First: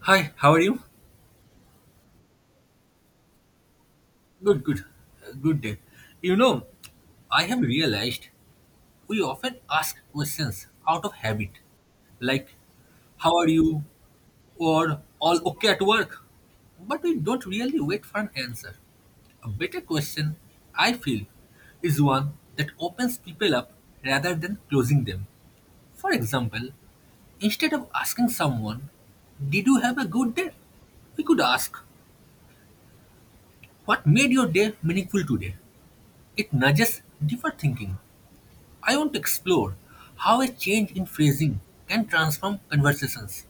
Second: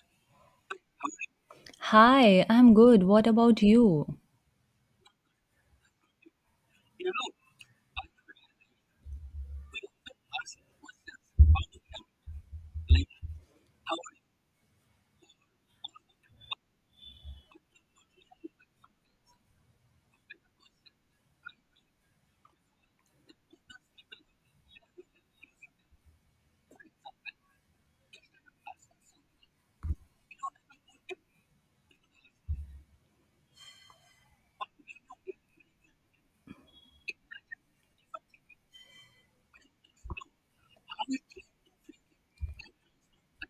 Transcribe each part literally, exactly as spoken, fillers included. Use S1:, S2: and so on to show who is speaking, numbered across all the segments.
S1: Hi, how are you?
S2: Hi, I'm good. What about you?
S1: Good, good. Uh, Good day. You know, I have realized we often ask questions out of habit, like, how are you? Or all okay at work? But we don't really wait for an answer. A better question, I feel, is one that opens people up rather than closing them. For example, instead of asking someone, did you have a good day? We could ask, what made your day meaningful today? It nudges deeper thinking. I want to explore how a change in phrasing can transform conversations.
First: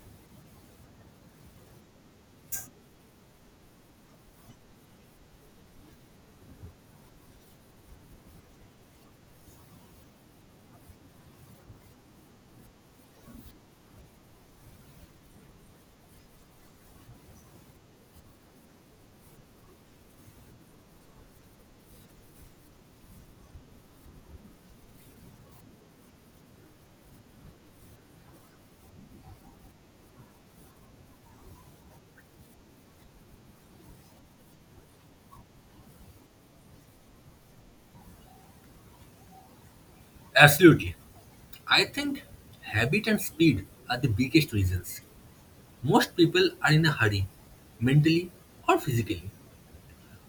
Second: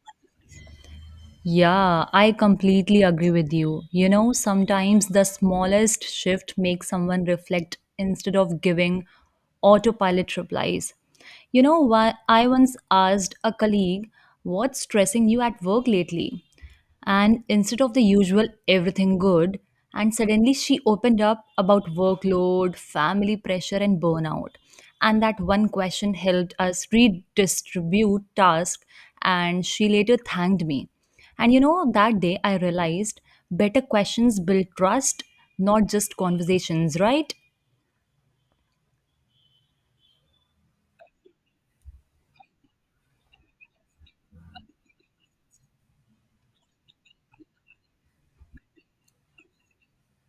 S2: Yeah, I completely agree with you. You know, sometimes the smallest shift makes someone reflect instead of giving autopilot replies. You know, why I once asked a colleague, what's stressing you at work lately? And instead of the usual everything good and suddenly she opened up about workload, family pressure and burnout, and that one question helped us redistribute tasks and she later thanked me, and you know, that day I realized better questions build trust, not just conversations, right?
S1: Absolutely. I think habit and speed are the biggest reasons. Most people are in a hurry, mentally or physically.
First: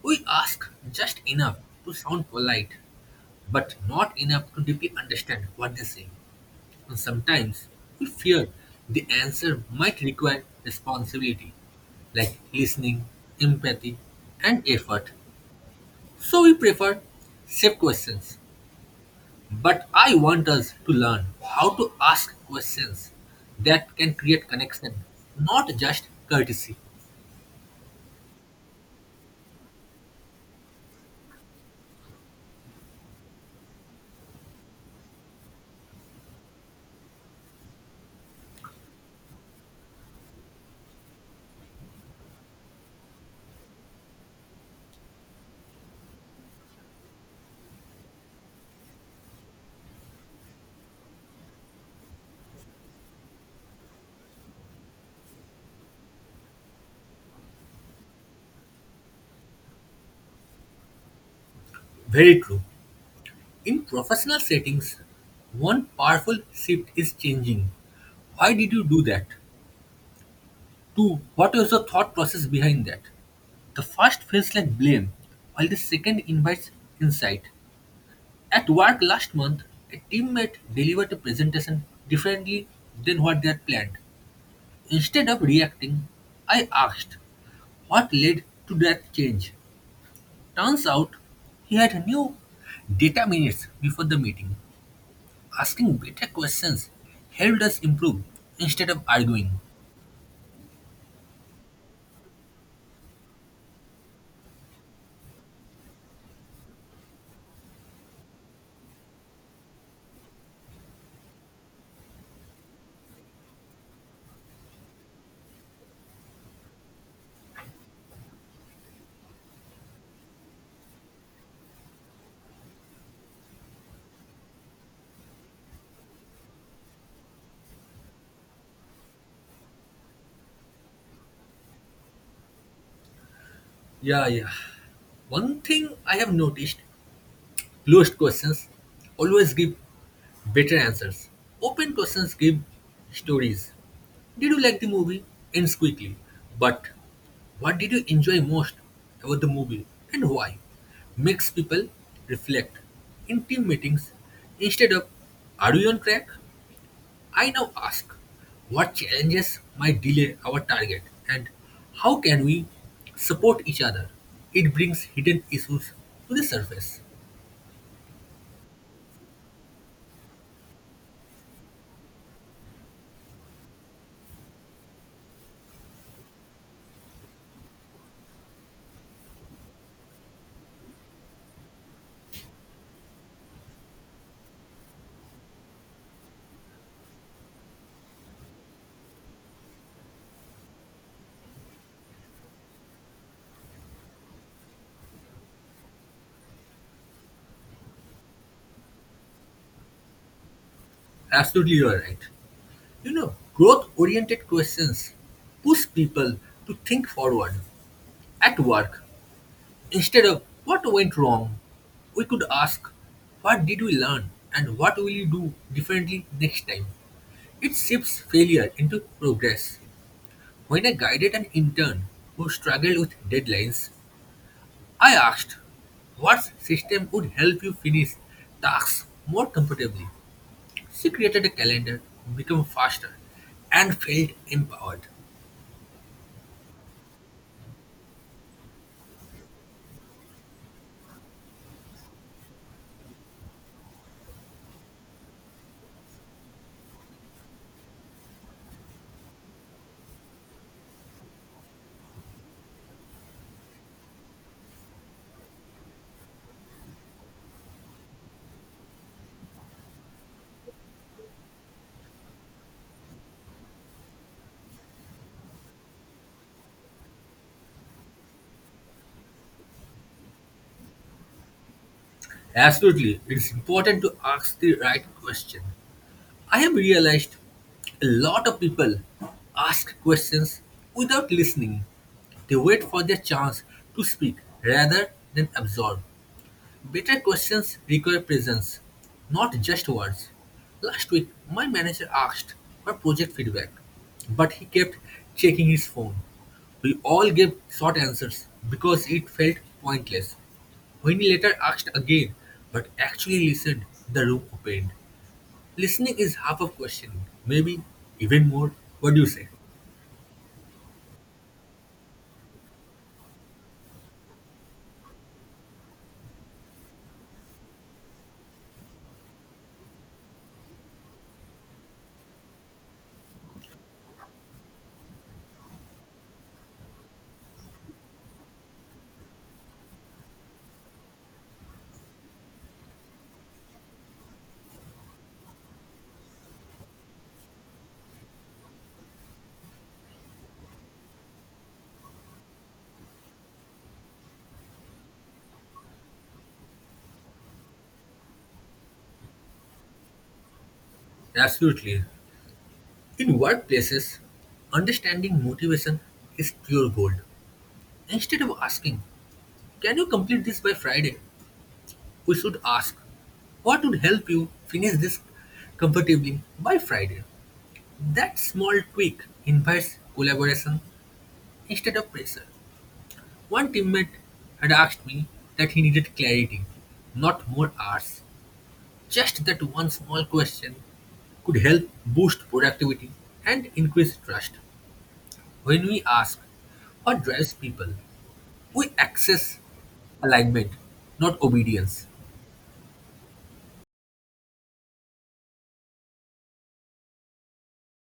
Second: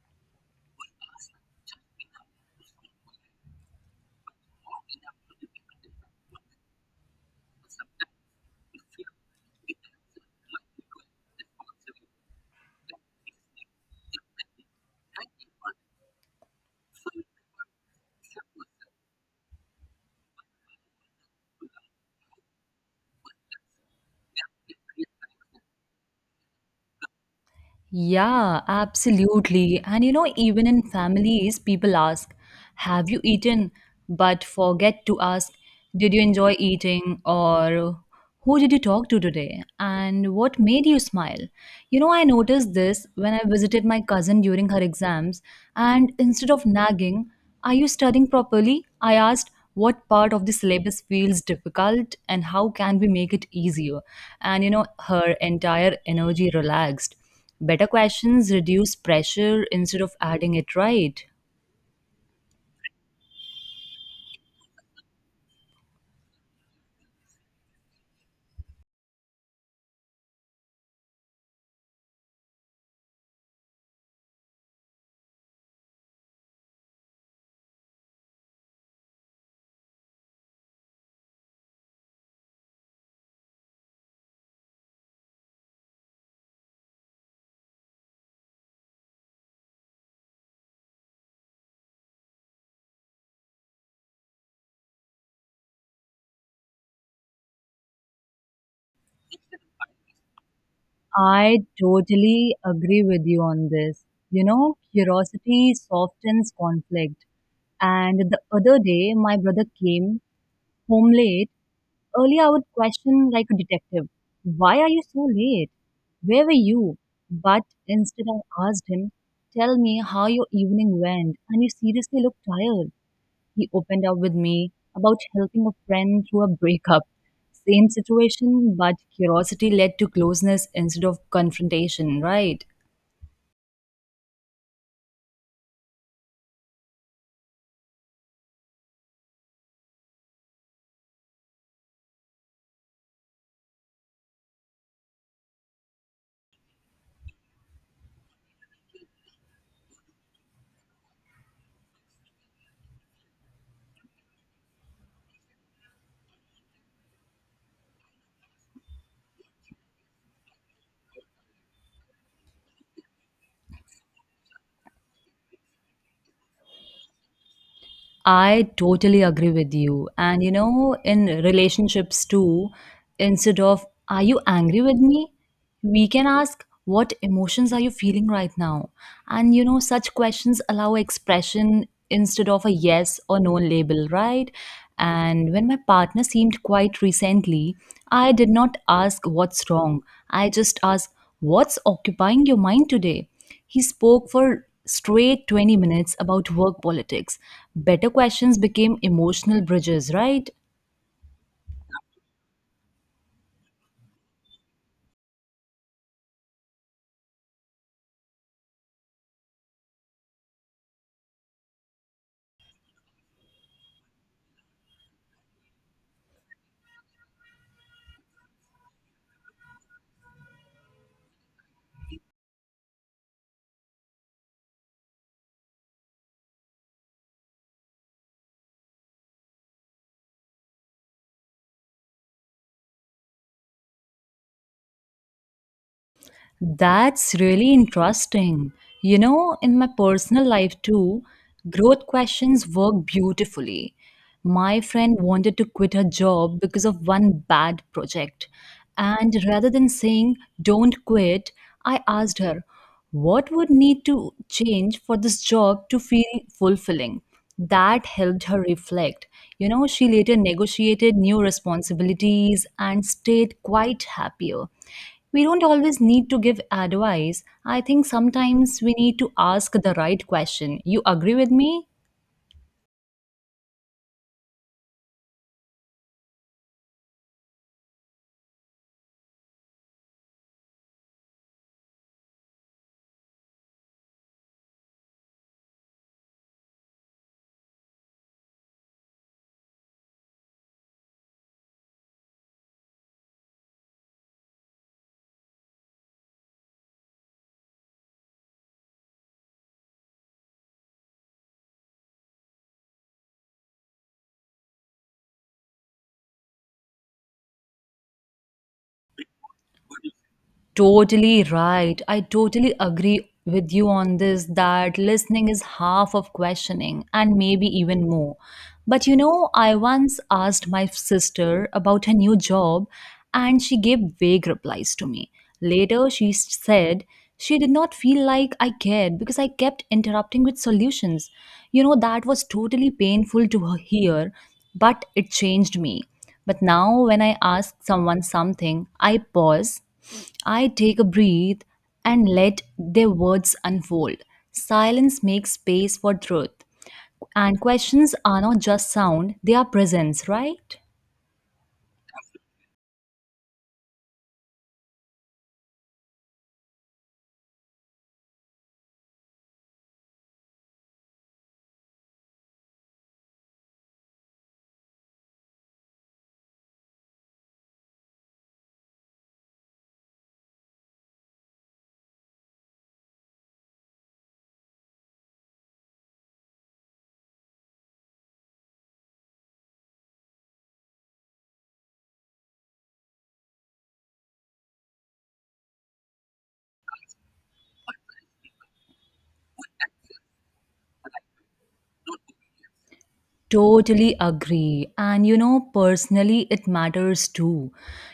S1: We ask just enough to sound polite, but not enough to deeply understand what they say. And sometimes we fear the answer might require responsibility, like listening, empathy, and effort. So we prefer safe questions. But I want us to learn how to ask questions that can create connection, not just courtesy.
S2: Yeah, absolutely. And you know, even in families, people ask, have you eaten? But forget to ask, did you enjoy eating? Or who did you talk to today? And what made you smile? You know, I noticed this when I visited my cousin during her exams, and instead of nagging, are you studying properly? I asked, what part of the syllabus feels difficult and how can we make it easier? And you know, her entire energy relaxed. Better questions reduce pressure instead of adding it, right?
S1: Very true. In professional settings, one powerful shift is changing. Why did you do that? Two, what was the thought process behind that? The first feels like blame, while the second invites insight. At work last month, a teammate delivered a presentation differently than what they had planned. Instead of reacting, I asked what led to that change. Turns out he had new data minutes before the meeting. Asking better questions helped us improve instead of arguing.
S2: I totally agree with you on this. You know, curiosity softens conflict. And the other day, my brother came home late. Earlier, I would question like a detective, why are you so late? Where were you? But instead, I asked him, tell me how your evening went, and you seriously look tired. He opened up with me about helping a friend through a breakup. Same situation, but curiosity led to closeness instead of confrontation, right?
S1: Yeah, yeah. One thing I have noticed, closed questions always give better answers. Open questions give stories. Did you like the movie? Ends quickly. But what did you enjoy most about the movie and why? Makes people reflect. In team meetings, instead of are you on track? I now ask what challenges might delay our target and how can we support each other? It brings hidden issues to the surface.
S2: I totally agree with you. And you know, in relationships too, instead of "Are you angry with me?" we can ask, "What emotions are you feeling right now?" And you know, such questions allow expression instead of a yes or no label, right? And when my partner seemed quite recently, I did not ask what's wrong. I just asked, "What's occupying your mind today?" He spoke for straight twenty minutes about work politics. Better questions became emotional bridges, right?
S1: Absolutely, you are right. You know, growth oriented questions push people to think forward at work instead of what went wrong. We could ask, what did we learn and what will you do differently next time? It shifts failure into progress. When I guided an intern who struggled with deadlines, I asked, what system would help you finish tasks more comfortably? She created a calendar, became faster, and felt empowered.
S2: That's really interesting. You know, in my personal life too, growth questions work beautifully. My friend wanted to quit her job because of one bad project. And rather than saying, don't quit, I asked her, what would need to change for this job to feel fulfilling? That helped her reflect. You know, she later negotiated new responsibilities and stayed quite happier. We don't always need to give advice. I think sometimes we need to ask the right question. You agree with me?
S1: Absolutely, it's important to ask the right question. I have realized a lot of people ask questions without listening. They wait for their chance to speak rather than absorb. Better questions require presence, not just words. Last week, my manager asked for project feedback, but he kept checking his phone. We all gave short answers because it felt pointless. When he later asked again, but actually listened, the room opened. Listening is half of questioning, maybe even more. What do you say?
S2: Totally right. I totally agree with you on this that listening is half of questioning and maybe even more. But you know, I once asked my sister about her new job and she gave vague replies to me. Later, she s- said she did not feel like I cared because I kept interrupting with solutions. You know, that was totally painful to h- hear, but it changed me. But now, when I ask someone something, I pause, I take a breath, and let their words unfold. Silence makes space for truth. And questions are not just sound, they are presence, right?
S1: Absolutely. In workplaces, understanding motivation is pure gold. Instead of asking, can you complete this by Friday? We should ask, what would help you finish this comfortably by Friday? That small tweak invites collaboration instead of pressure. One teammate had asked me that he needed clarity, not more hours. Just that one small question could help boost productivity and increase trust. When we ask what drives people, we access alignment, not obedience.
S2: Totally agree. And you know, personally, it matters too.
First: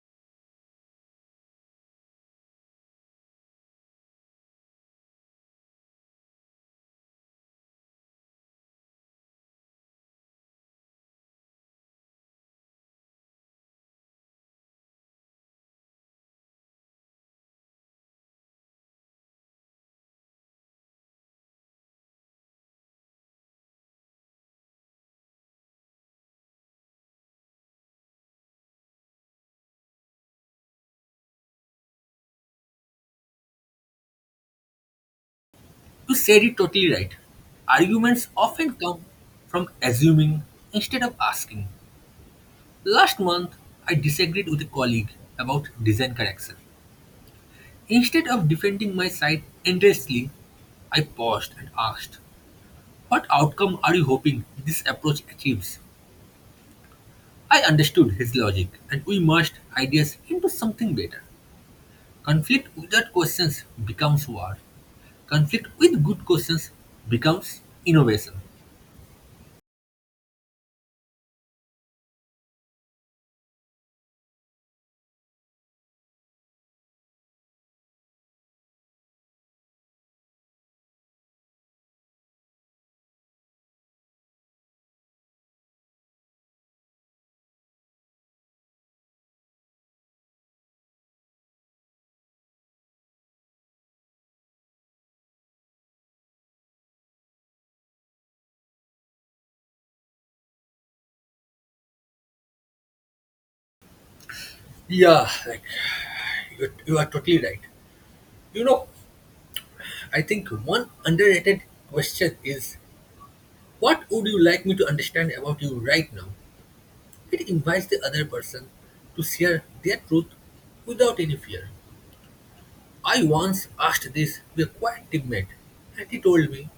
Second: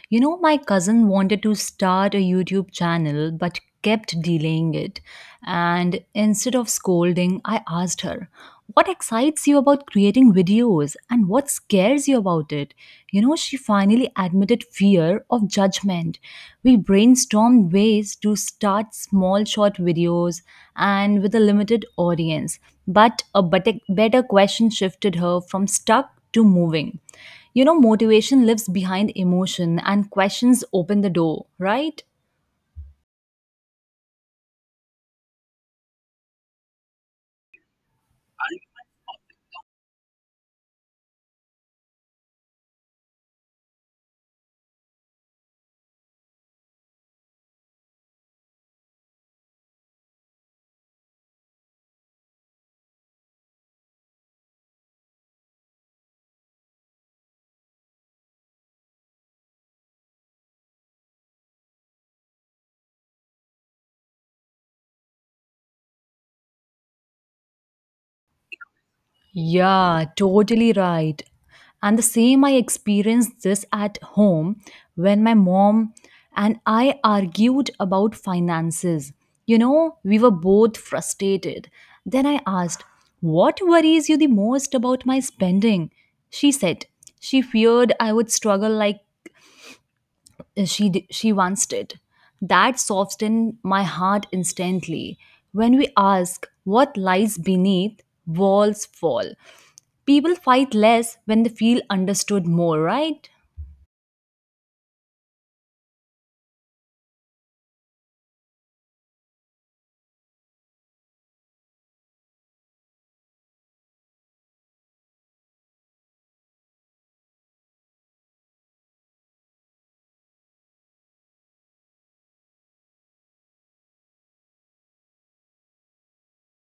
S2: You know, my cousin wanted to start a YouTube channel but kept delaying it. And instead of scolding, I asked her, what excites you about creating videos and what scares you about it? You know, she finally admitted fear of judgment. We brainstormed ways to start small short videos and with a limited audience. But a bet- better question shifted her from stuck to moving. You know, motivation lives behind emotion, and questions open the door, right?
S1: You said it totally right. Arguments often come from assuming instead of asking. Last month, I disagreed with a colleague about design correction. Instead of defending my side endlessly, I paused and asked, what outcome are you hoping this approach achieves? I understood his logic and we merged ideas into something better. Conflict without questions becomes war. Conflict with good questions becomes innovation.
S2: Yeah, totally right. And the same, I experienced this at home when my mom and I argued about finances. You know, we were both frustrated. Then I asked, what worries you the most about my spending? She said, she feared I would struggle like uh, she, d- she once did. That softened my heart instantly. When we ask what lies beneath, walls fall. People fight less when they feel understood more, right?
S1: Yeah, like You, you are totally right. You know, I think one underrated question is, what would you like me to understand about you right now? It invites the other person to share their truth without any fear. I once asked this to a quiet teammate, and he told me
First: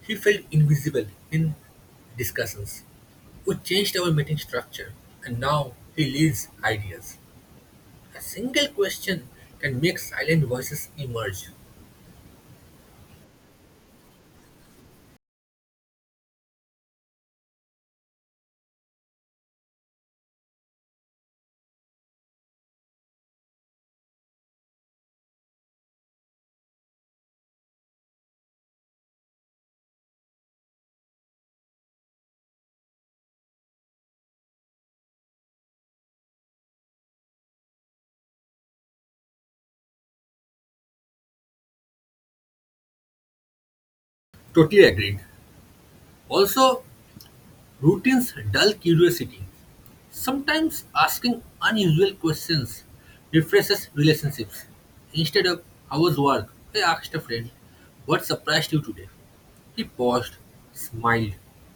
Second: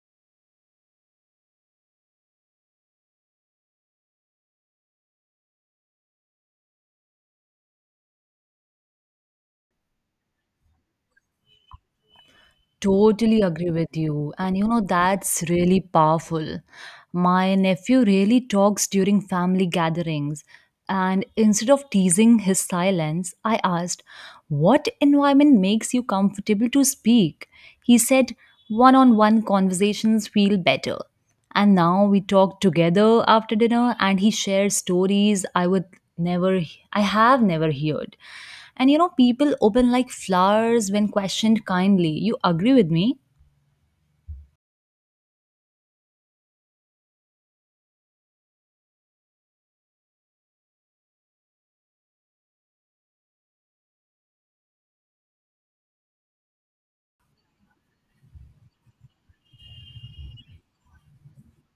S1: he felt invisible in discussions. We changed our meeting structure, and now he leads ideas. A single question can make silent voices emerge.
S2: Totally agree with you. And you know, that's really powerful. My nephew really talks during family gatherings. And instead of teasing his silence, I asked, what environment makes you comfortable to speak? He said, one on one conversations feel better. And now we talk together after dinner, and he shares stories I would never, I have never heard. And you know, people open like flowers when questioned kindly. You agree with me?
S1: Totally agreed. Also, routines dull curiosity. Sometimes asking unusual questions refreshes relationships. Instead of, how was work? I asked a friend, what surprised you today? He paused, smiled,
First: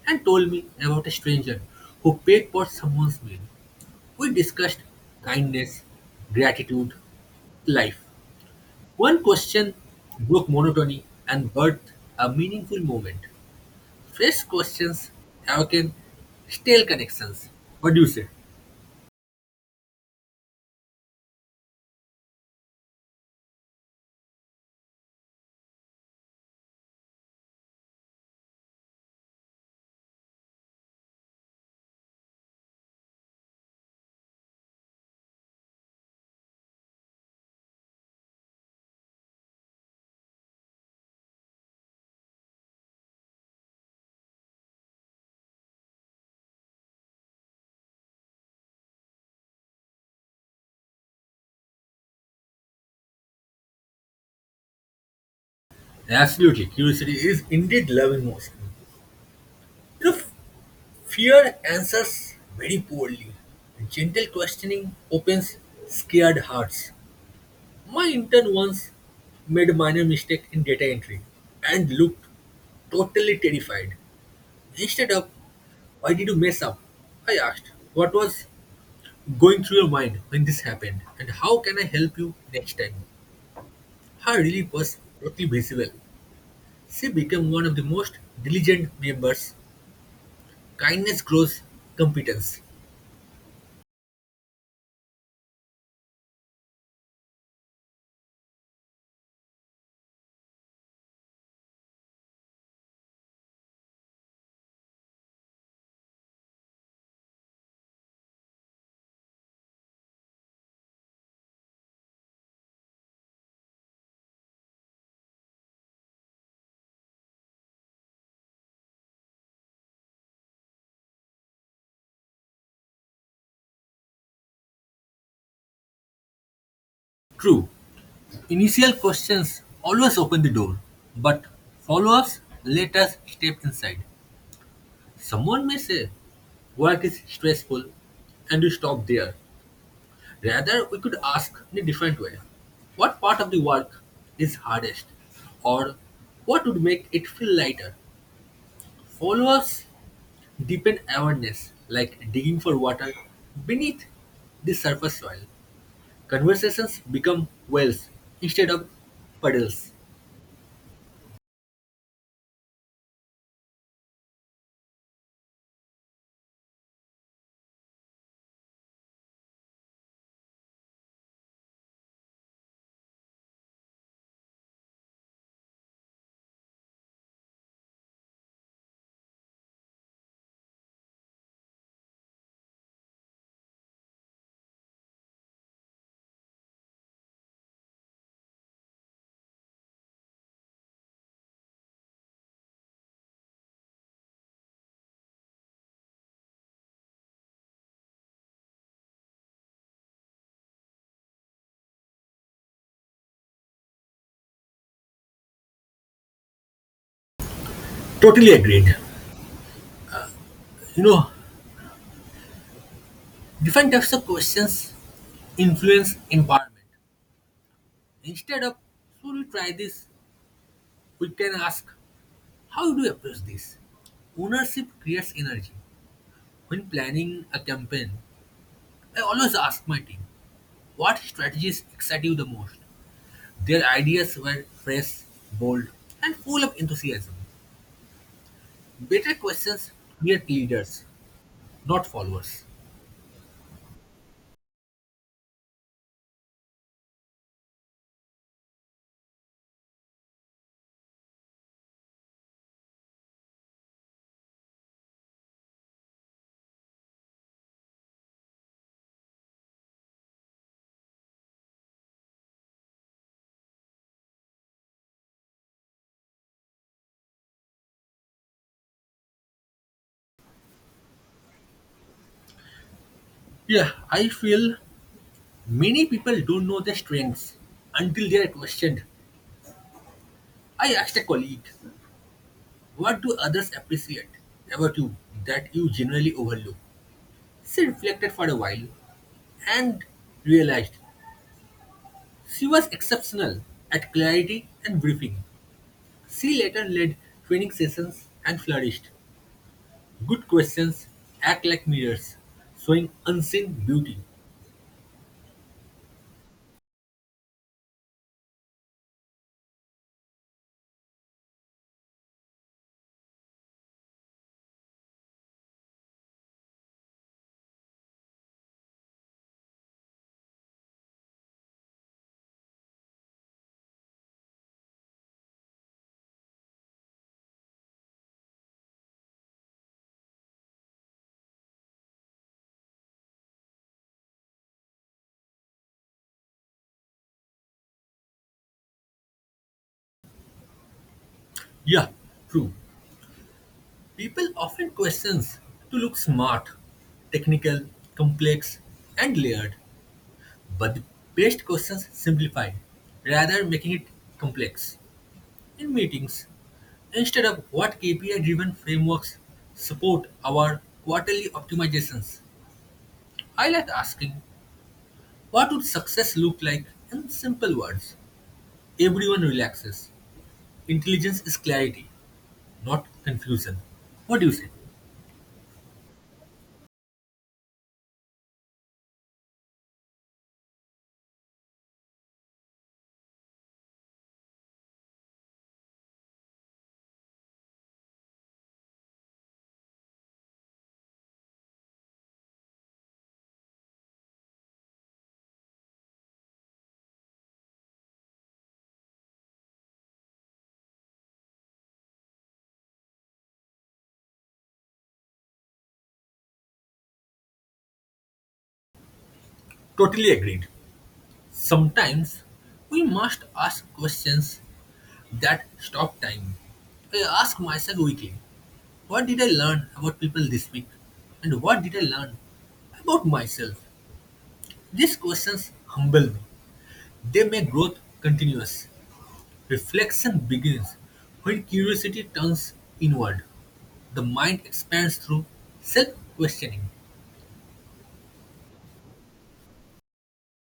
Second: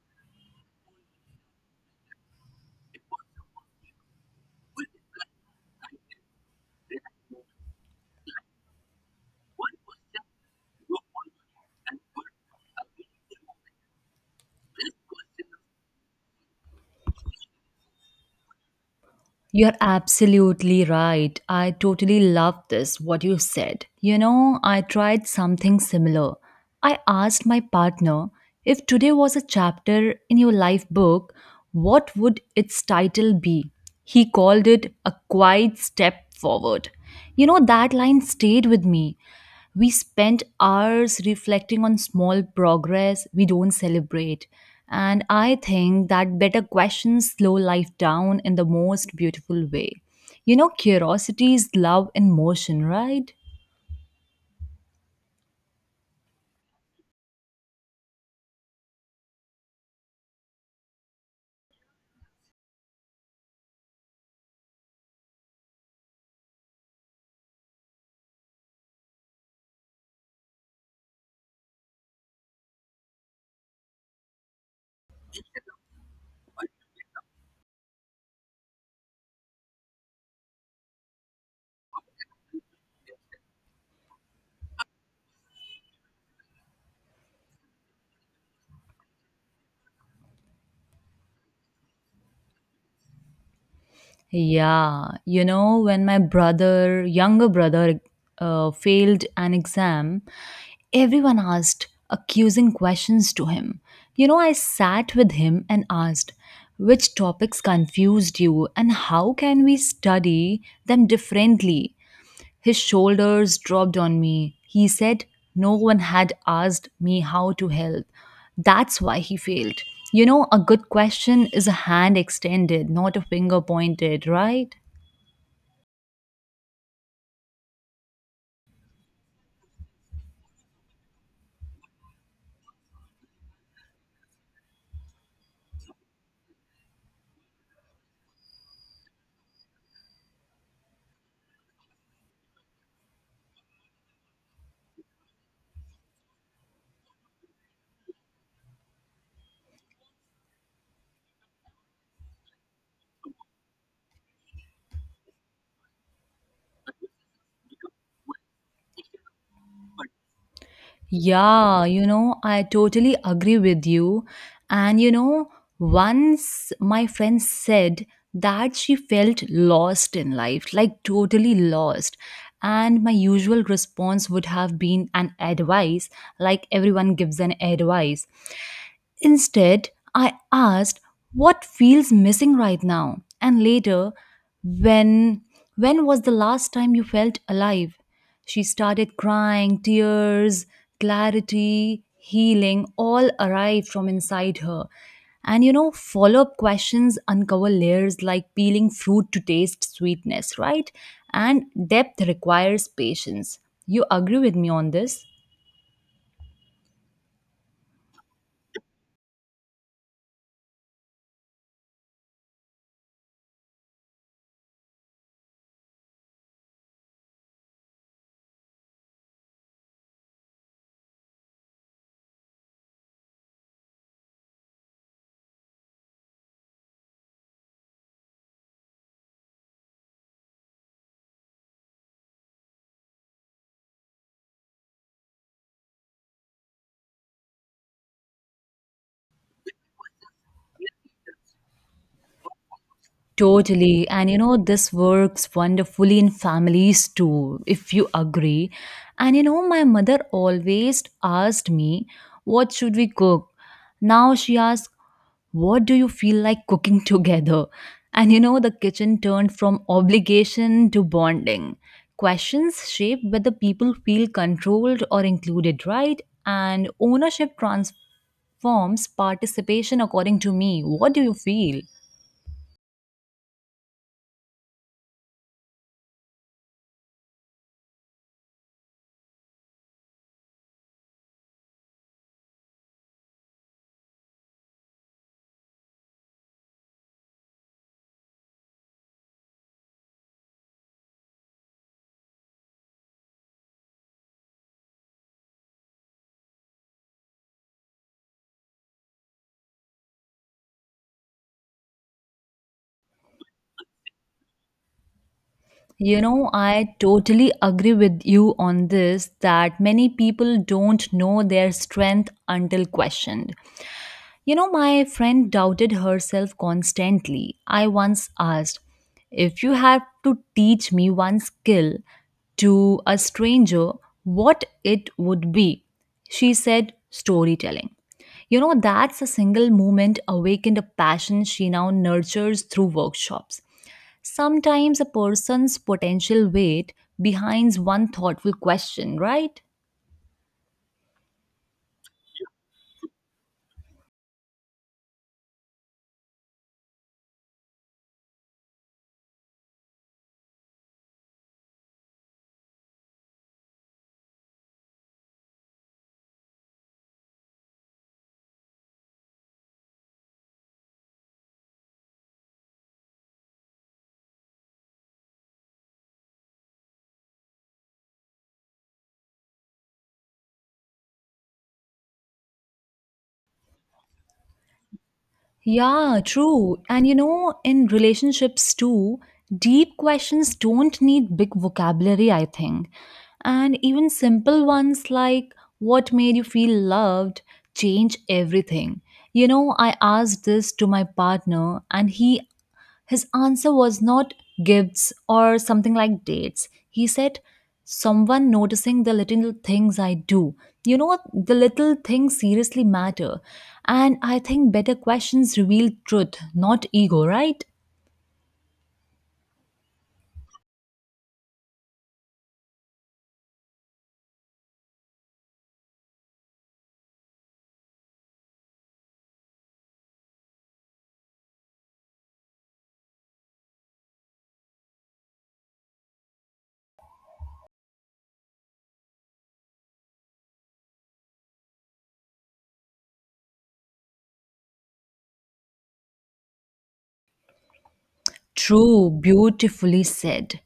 S1: and told me about a stranger who paid for someone's meal. We discussed kindness, gratitude, life. One question broke monotony and birthed a meaningful moment. Fresh questions awaken stale connections. What do you say?
S2: You're absolutely right. I totally love this, what you said. You know, I tried something similar. I asked my partner, if today was a chapter in your life book, what would its title be? He called it A Quiet Step Forward. You know, that line stayed with me. We spend hours reflecting on small progress we don't celebrate. And I think that better questions slow life down in the most beautiful way. You know, curiosity is love in motion, right?
S1: Absolutely, curiosity is indeed love in motion. You know, fear answers very poorly, and gentle questioning opens scared hearts. My intern once made a minor mistake in data entry and looked totally terrified. Instead of, why did you mess up? I asked, what was going through your mind when this happened and how can I help you next time? Her relief was totally visible. She became one of the most diligent members. Kindness grows competence.
S2: Yeah, you know, when my brother, younger brother, uh, failed an exam, everyone asked accusing questions to him. You know, I sat with him and asked, which topics confused you and how can we study them differently? His shoulders dropped on me. He said no one had asked me how to help. That's why he failed. You know, a good question is a hand extended, not a finger pointed, right?
S1: True, initial questions always open the door, but follow ups let us step inside. Someone may say, work is stressful, and you stop there. Rather, we could ask in a different way, what part of the work is hardest? Or what would make it feel lighter? Follow ups deepen awareness, like digging for water beneath the surface soil. Conversations become wells instead of puddles.
S2: Yeah, you know, I totally agree with you. And you know, once my friend said that she felt lost in life, like totally lost. And my usual response would have been an advice, like everyone gives an advice. Instead, I asked what feels missing right now. And later, when when was the last time you felt alive? She started crying, tears, clarity, healing all arrived from inside her. And you know, follow up questions uncover layers like peeling fruit to taste sweetness, right? And depth requires patience. You agree with me on this?
S1: Totally agreed. You know, different types of questions influence environment. Instead of should we try this, we can ask how do you approach this? Ownership creates energy. When planning a campaign, I always ask my team what strategies excite you the most. Their ideas were fresh, bold, and full of enthusiasm. Better questions create leaders, not followers.
S2: Totally. And you know, this works wonderfully in families too, if you agree. And you know, my mother always asked me, what should we cook? Now she asks, what do you feel like cooking together? And you know, the kitchen turned from obligation to bonding. Questions shape whether people feel controlled or included, right? And ownership transforms participation, according to me. What do you feel?
S1: Yeah, I feel many people don't know their strengths until they are questioned. I asked a colleague, what do others appreciate about you that you generally overlook? She reflected for a while and realized she was exceptional at clarity and briefing. She later led training sessions and flourished. Good questions act like mirrors, showing unseen beauty.
S2: You know, I totally agree with you on this that many people don't know their strength until questioned. You know, my friend doubted herself constantly. I once asked, if you had to teach me one skill to a stranger, what it would be? She said, storytelling. You know, that's a single moment awakened a passion she now nurtures through workshops. Sometimes a person's potential weight behind one thoughtful question, right?
S1: Yeah, true. People often questions to look smart, technical, complex, and layered, but the best questions simplify, rather making it complex. In meetings, instead of what K P I-driven frameworks support our quarterly optimizations, I like asking, what would success look like in simple words? Everyone relaxes. Intelligence is clarity, not confusion. What do you say?
S2: Yeah, true. And you know, in relationships too, deep questions don't need big vocabulary, I think. And even simple ones like what made you feel loved change everything. You know, I asked this to my partner and he, his answer was not gifts or something like dates. He said, someone noticing the little things I do. You know, the little things seriously matter. And I think better questions reveal truth, not ego, right?
S1: Totally agreed. Sometimes we must ask questions that stop time. I ask myself weekly, what did I learn about people this week? And what did I learn about myself? These questions humble me. They make growth continuous. Reflection begins when curiosity turns inward. The mind expands through self questioning.
S2: True, beautifully said.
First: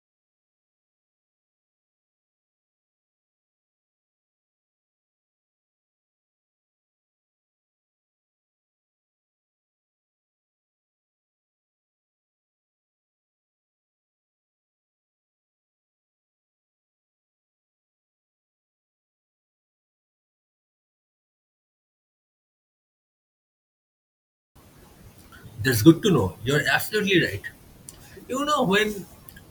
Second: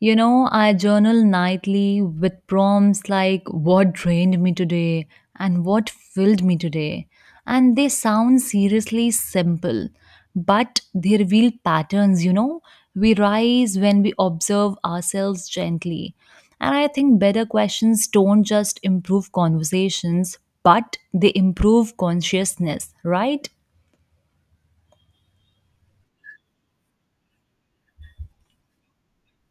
S2: You know, I journal nightly with prompts like what drained me today and what filled me today. And they sound seriously simple, but they reveal patterns, you know. We rise when we observe ourselves gently. And I think better questions don't just improve conversations, but they improve consciousness, right?
S1: That's good to know. You're absolutely right. You know, when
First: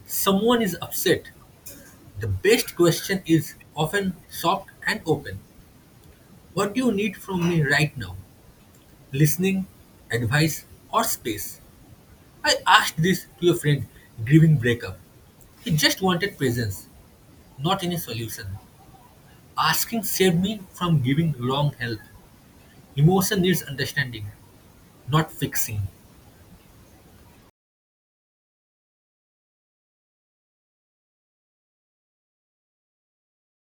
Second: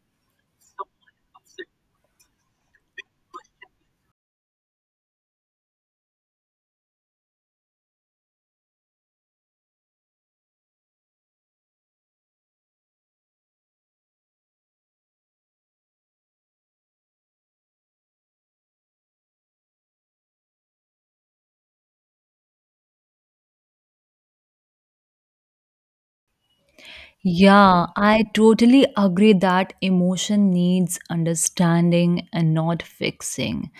S1: someone is upset, the best question is often soft and open. What do you need from me right now? Listening, advice, or space? I asked this to a friend grieving breakup. He just wanted presence, not any solution. Asking saved me from giving wrong help. Emotion needs understanding, not fixing.
S2: Yeah, I totally agree that emotion needs understanding and not fixing.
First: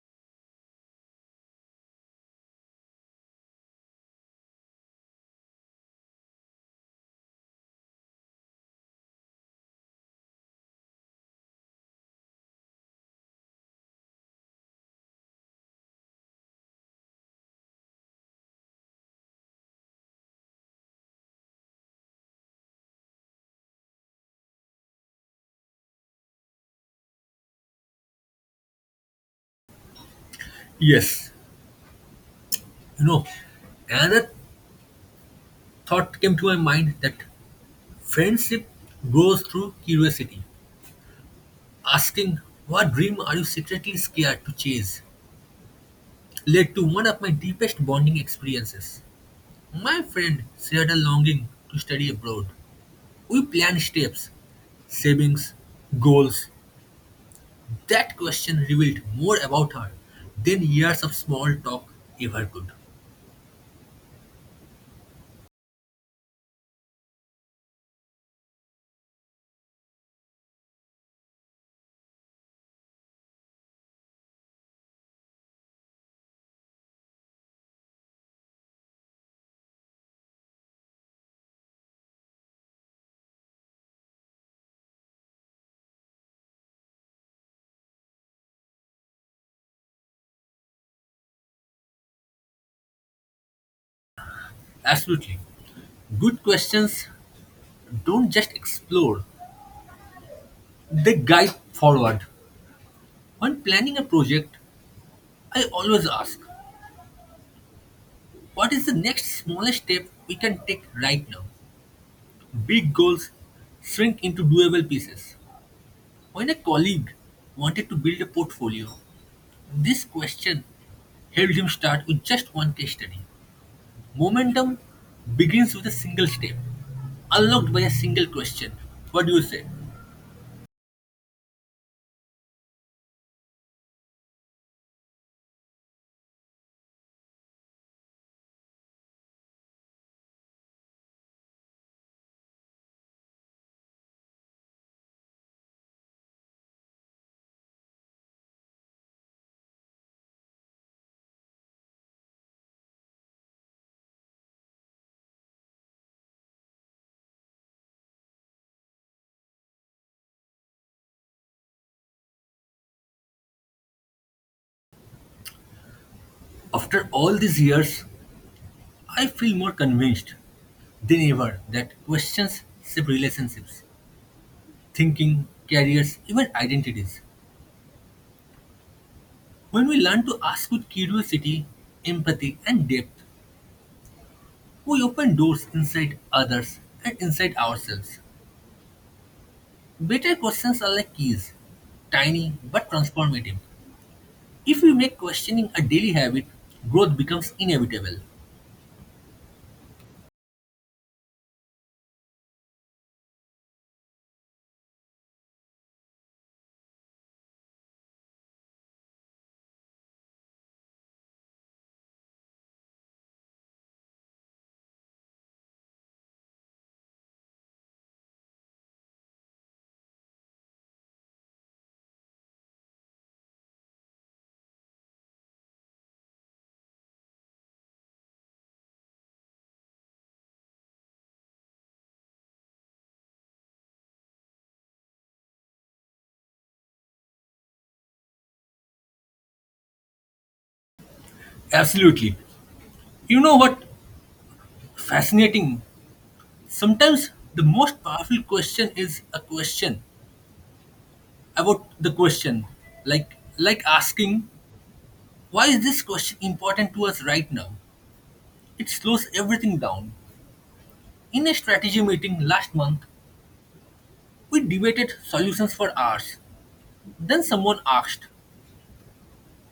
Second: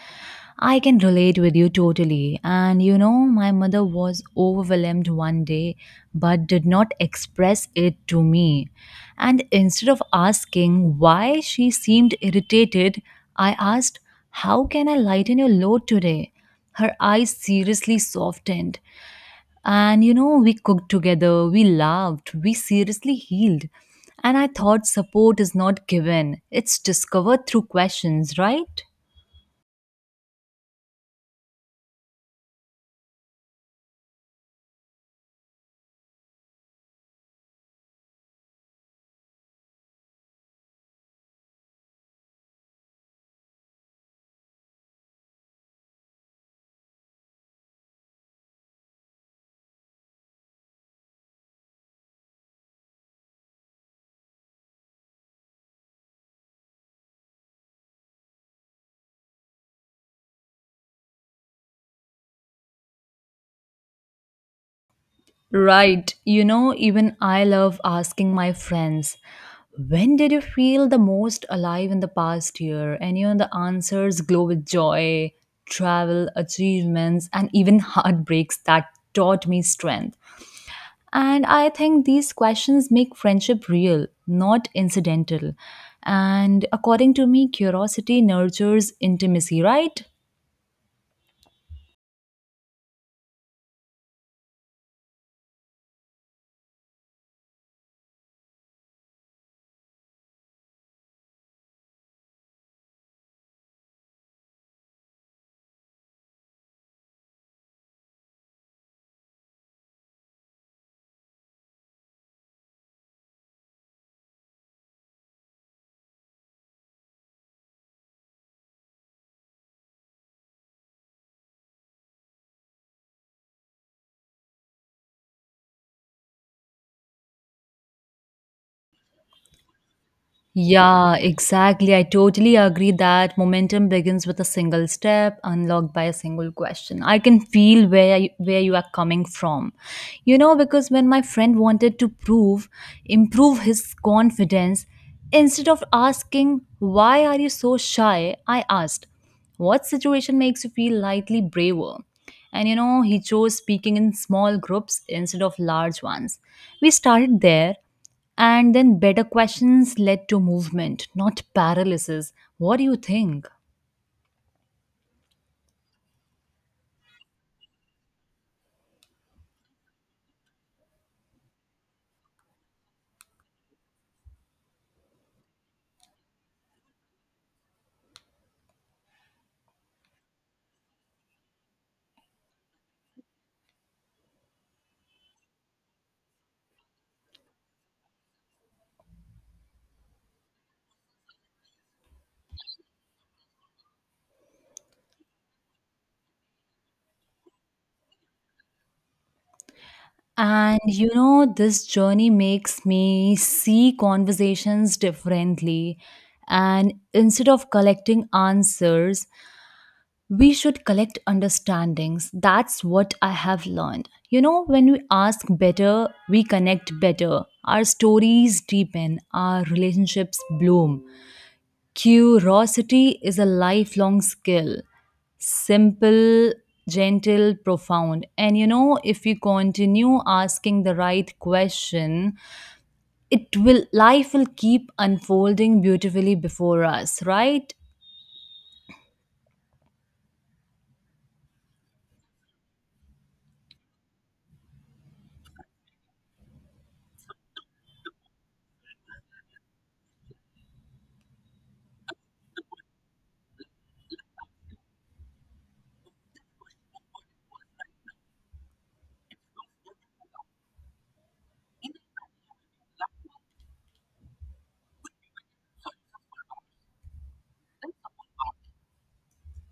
S2: I can relate with you totally. And you know, my mother was overwhelmed one day but did not express it to me. And instead of asking why she seemed irritated, I asked, how can I lighten your load today? Her eyes seriously softened and you know, we cooked together, we laughed, we seriously healed. And I thought support is not given, it's discovered through questions, right?
S1: Yes, you know, another thought came to my mind that friendship grows through curiosity. Asking, what dream are you secretly scared to chase? Led to one of my deepest bonding experiences. My friend shared a longing to study abroad. We planned steps, savings, goals. That question revealed more about her than years of small talk ever could.
S2: Right. You know, even I love asking my friends, when did you feel the most alive in the past year? And you know, the answers glow with joy, travel, achievements, and even heartbreaks that taught me strength. And I think these questions make friendship real, not incidental. And according to me, curiosity nurtures intimacy, right?
S1: Absolutely. Good questions don't just explore, they guide forward. When planning a project, I always ask, what is the next smallest step we can take right now? Big goals shrink into doable pieces. When a colleague wanted to build a portfolio, this question helped him start with just one case study. Momentum begins with a single step, unlocked by a single question. What do you say?
S2: Yeah, exactly. I totally agree that momentum begins with a single step, unlocked by a single question. I can feel where you, where you are coming from. You know, because when my friend wanted to prove improve his confidence, instead of asking why are you so shy, I asked, what situation makes you feel slightly braver? And you know, he chose speaking in small groups instead of large ones. We started there and then better questions led to movement, not paralysis. What do you think?
S1: After all these years, I feel more convinced than ever that questions shape relationships, thinking, careers, even identities. When we learn to ask with curiosity, empathy, and depth, we open doors inside others and inside ourselves. Better questions are like keys, tiny but transformative. If we make questioning a daily habit, growth becomes inevitable.
S2: And you know, this journey makes me see conversations differently. And instead of collecting answers, we should collect understandings. That's what I have learned. You know, when we ask better, we connect better. Our stories deepen, our relationships bloom. Curiosity is a lifelong skill. Simple, gentle, profound. And you know, if you continue asking the right question, it will life will keep unfolding beautifully before us, right?
S1: Absolutely. You know what? Fascinating. Sometimes the most powerful question is a question about the question, like like asking, why is this question important to us right now? It slows everything down. In a strategy meeting last month, we debated solutions for hours. Then someone asked,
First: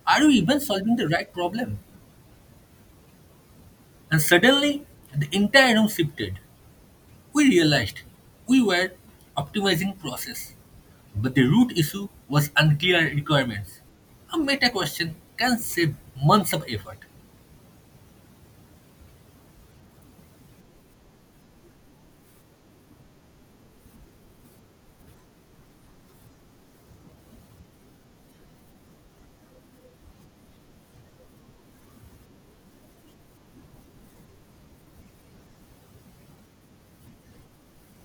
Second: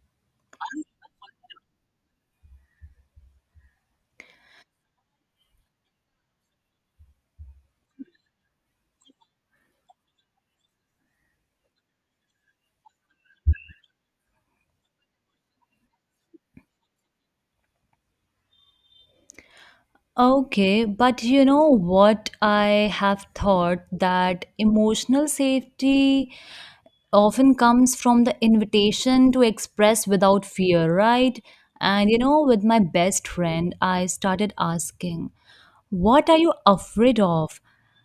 S1: are we even solving the right problem? And suddenly the entire room shifted. We realized we were optimizing process, but the root issue was unclear requirements. A meta question can save months of effort.
S2: Okay, but you know what, I have thought that emotional safety often comes from the invitation to express without fear, right? And you know, with my best friend, I started asking, what are you afraid of?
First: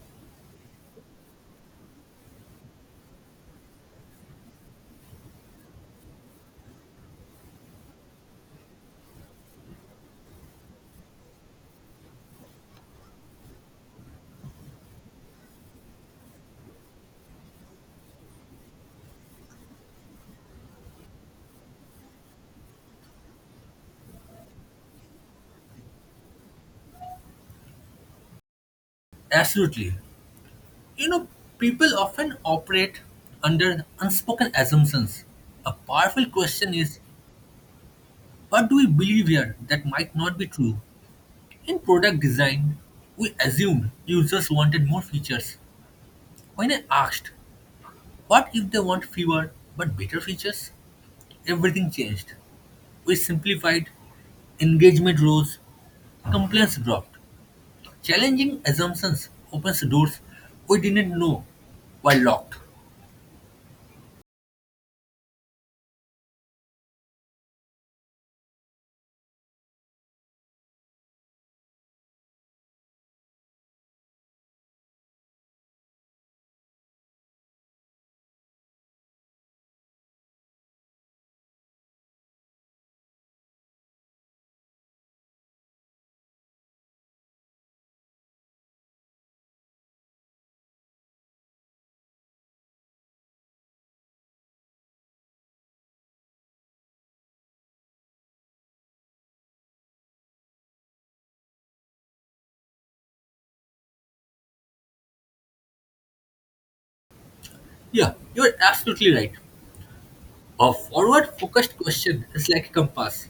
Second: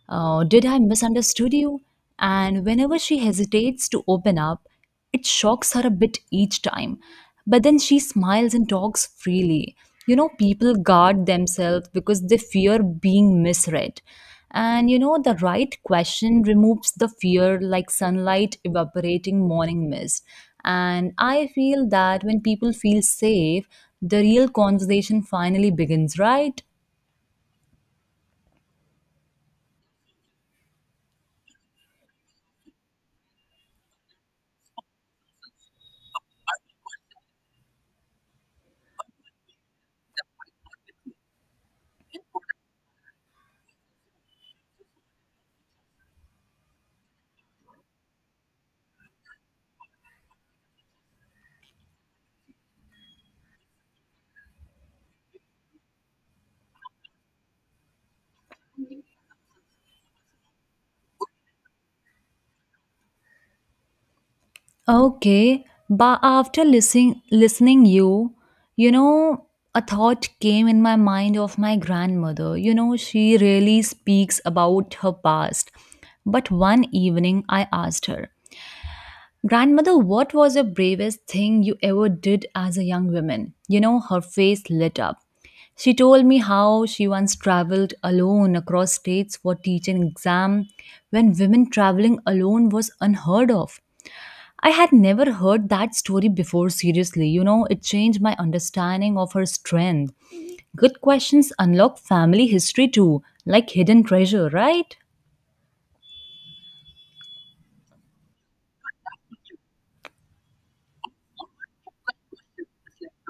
S2: Uh, did I misunderstood you? And whenever she hesitates to open up, it shocks her a bit each time. But then she smiles and talks freely. You know, people guard themselves because they fear being misread. And you know, the right question removes the fear like sunlight evaporating morning mist. And I feel that when people feel safe, the real conversation finally begins, right?
S1: Absolutely. You know, people often operate under unspoken assumptions. A powerful question is, what do we believe here that might not be true? In product design, we assumed users wanted more features. When I asked, what if they want fewer but better features? Everything changed. We simplified, engagement rose, complaints dropped. Challenging assumptions opens doors we didn't know were locked.
S2: Okay, but after listening listening you, you know, a thought came in my mind of my grandmother. You know, she really speaks about her past. But one evening I asked her, "Grandmother, what was the bravest thing you ever did as a young woman?" You know, her face lit up. She told me how she once traveled alone across states for teaching exam when women traveling alone was unheard of. I had never heard that story before, seriously. You know, it changed my understanding of her strength. Good questions unlock family history too, like hidden treasure, right?
S1: Yeah, you're absolutely right. A forward focused question is like a compass.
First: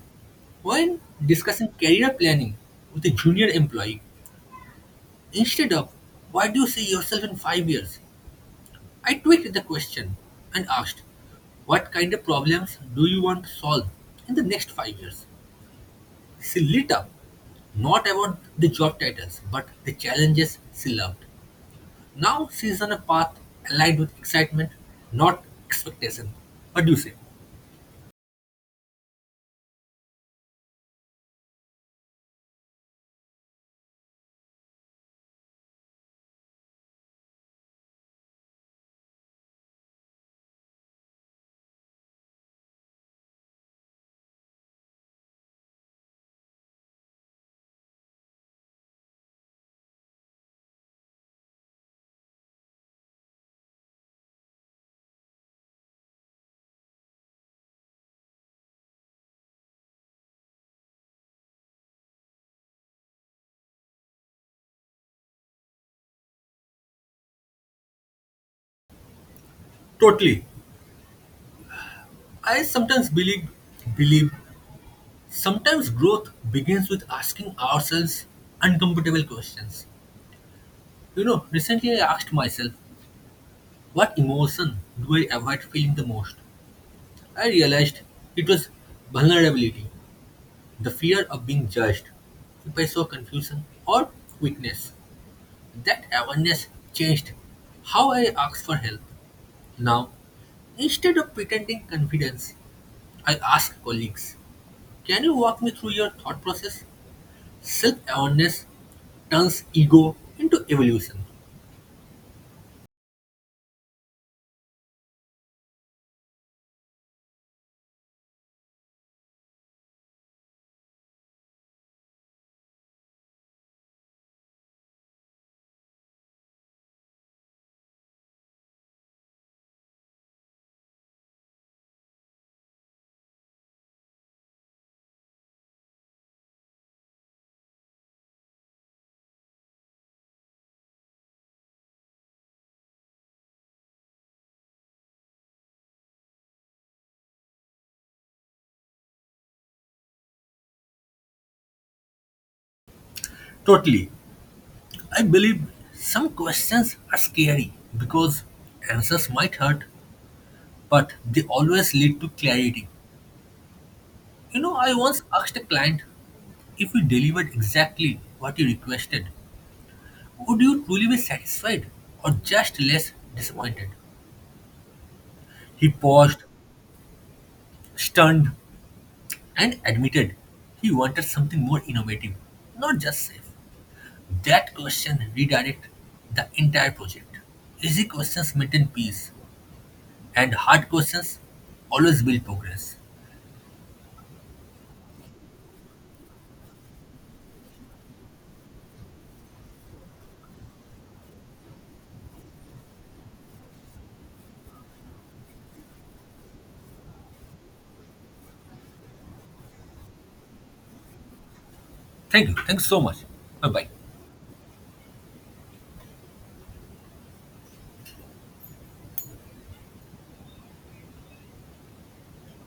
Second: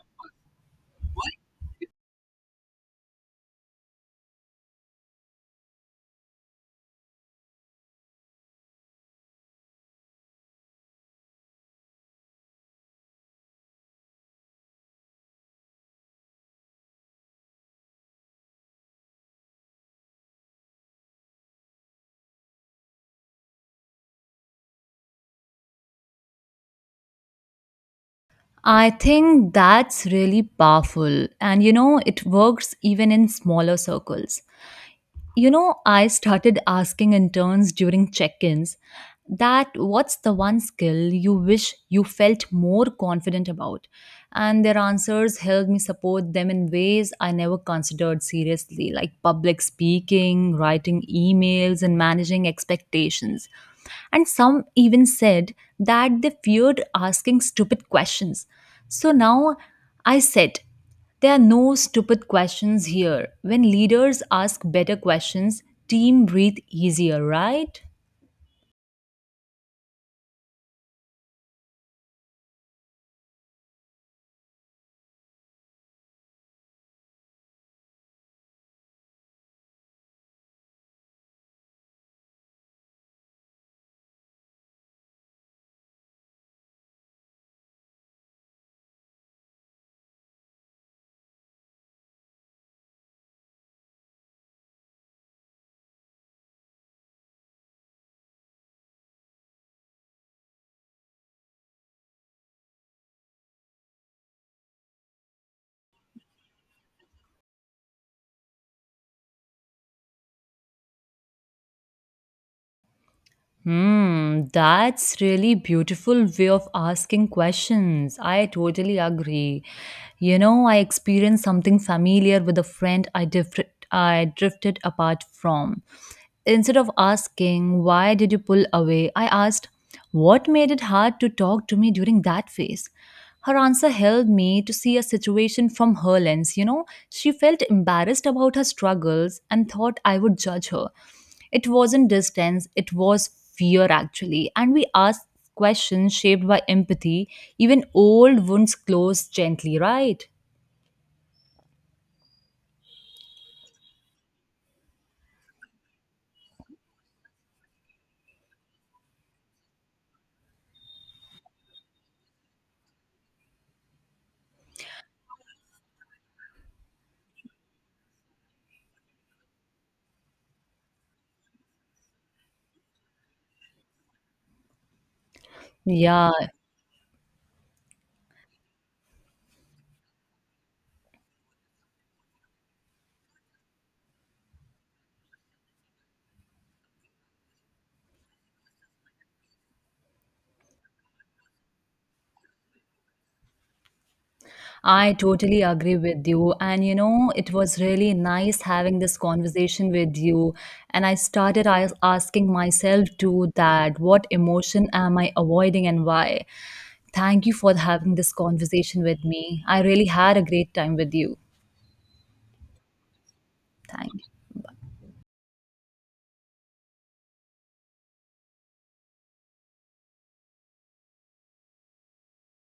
S1: When discussing career planning with a junior employee, instead of why do you see yourself in five years, I tweaked the question and asked, what kind of problems do you want to solve in the next five years? She lit up, not about the job titles, but the challenges she loved. Now she's on a path aligned with excitement, not expectation. What do you say?
S2: I think that's really powerful. And you know, it works even in smaller circles. You know, I started asking interns during check ins, that what's the one skill you wish you felt more confident about? And their answers helped me support them in ways I never considered seriously, like public speaking, writing emails, and managing expectations. And some even said that they feared asking stupid questions. So now I said, there are no stupid questions here. When leaders ask better questions, team breathe easier, right?
S1: Totally. I sometimes believe, believe sometimes growth begins with asking ourselves uncomfortable questions. You know, recently I asked myself, what emotion do I avoid feeling the most? I realized it was vulnerability, the fear of being judged if I saw confusion or weakness. That awareness changed how I ask for help. Now, instead of pretending confidence, I ask colleagues, can you walk me through your thought process? Self awareness turns ego into evolution.
S2: Hmm, that's really beautiful way of asking questions. I totally agree. You know, I experienced something familiar with a friend I drifted I drifted apart from. Instead of asking, "Why did you pull away?" I asked, what made it hard to talk to me during that phase? Her answer helped me to see a situation from her lens, you know. She felt embarrassed about her struggles and thought I would judge her. It wasn't distance, it was fear actually. And we asked questions shaped by empathy. Even old wounds close gently, right?
S1: Totally. I believe some questions are scary because answers might hurt, but they always lead to clarity. You know, I once asked a client, if you delivered exactly what you requested, would you truly be satisfied or just less disappointed? He
S2: Yeah,
S1: paused, stunned, and admitted he wanted something more innovative, not just safe. That question redirected the entire project. Easy questions maintain peace, and hard questions always build progress.
S2: I totally agree with you. And you know, it was really nice having this conversation with you. And I started as- asking myself too that what emotion am I avoiding and why? Thank you for having this conversation with me. I really had a great time with you.
S1: Thank you. Thanks so much. Bye bye.
S2: Thank.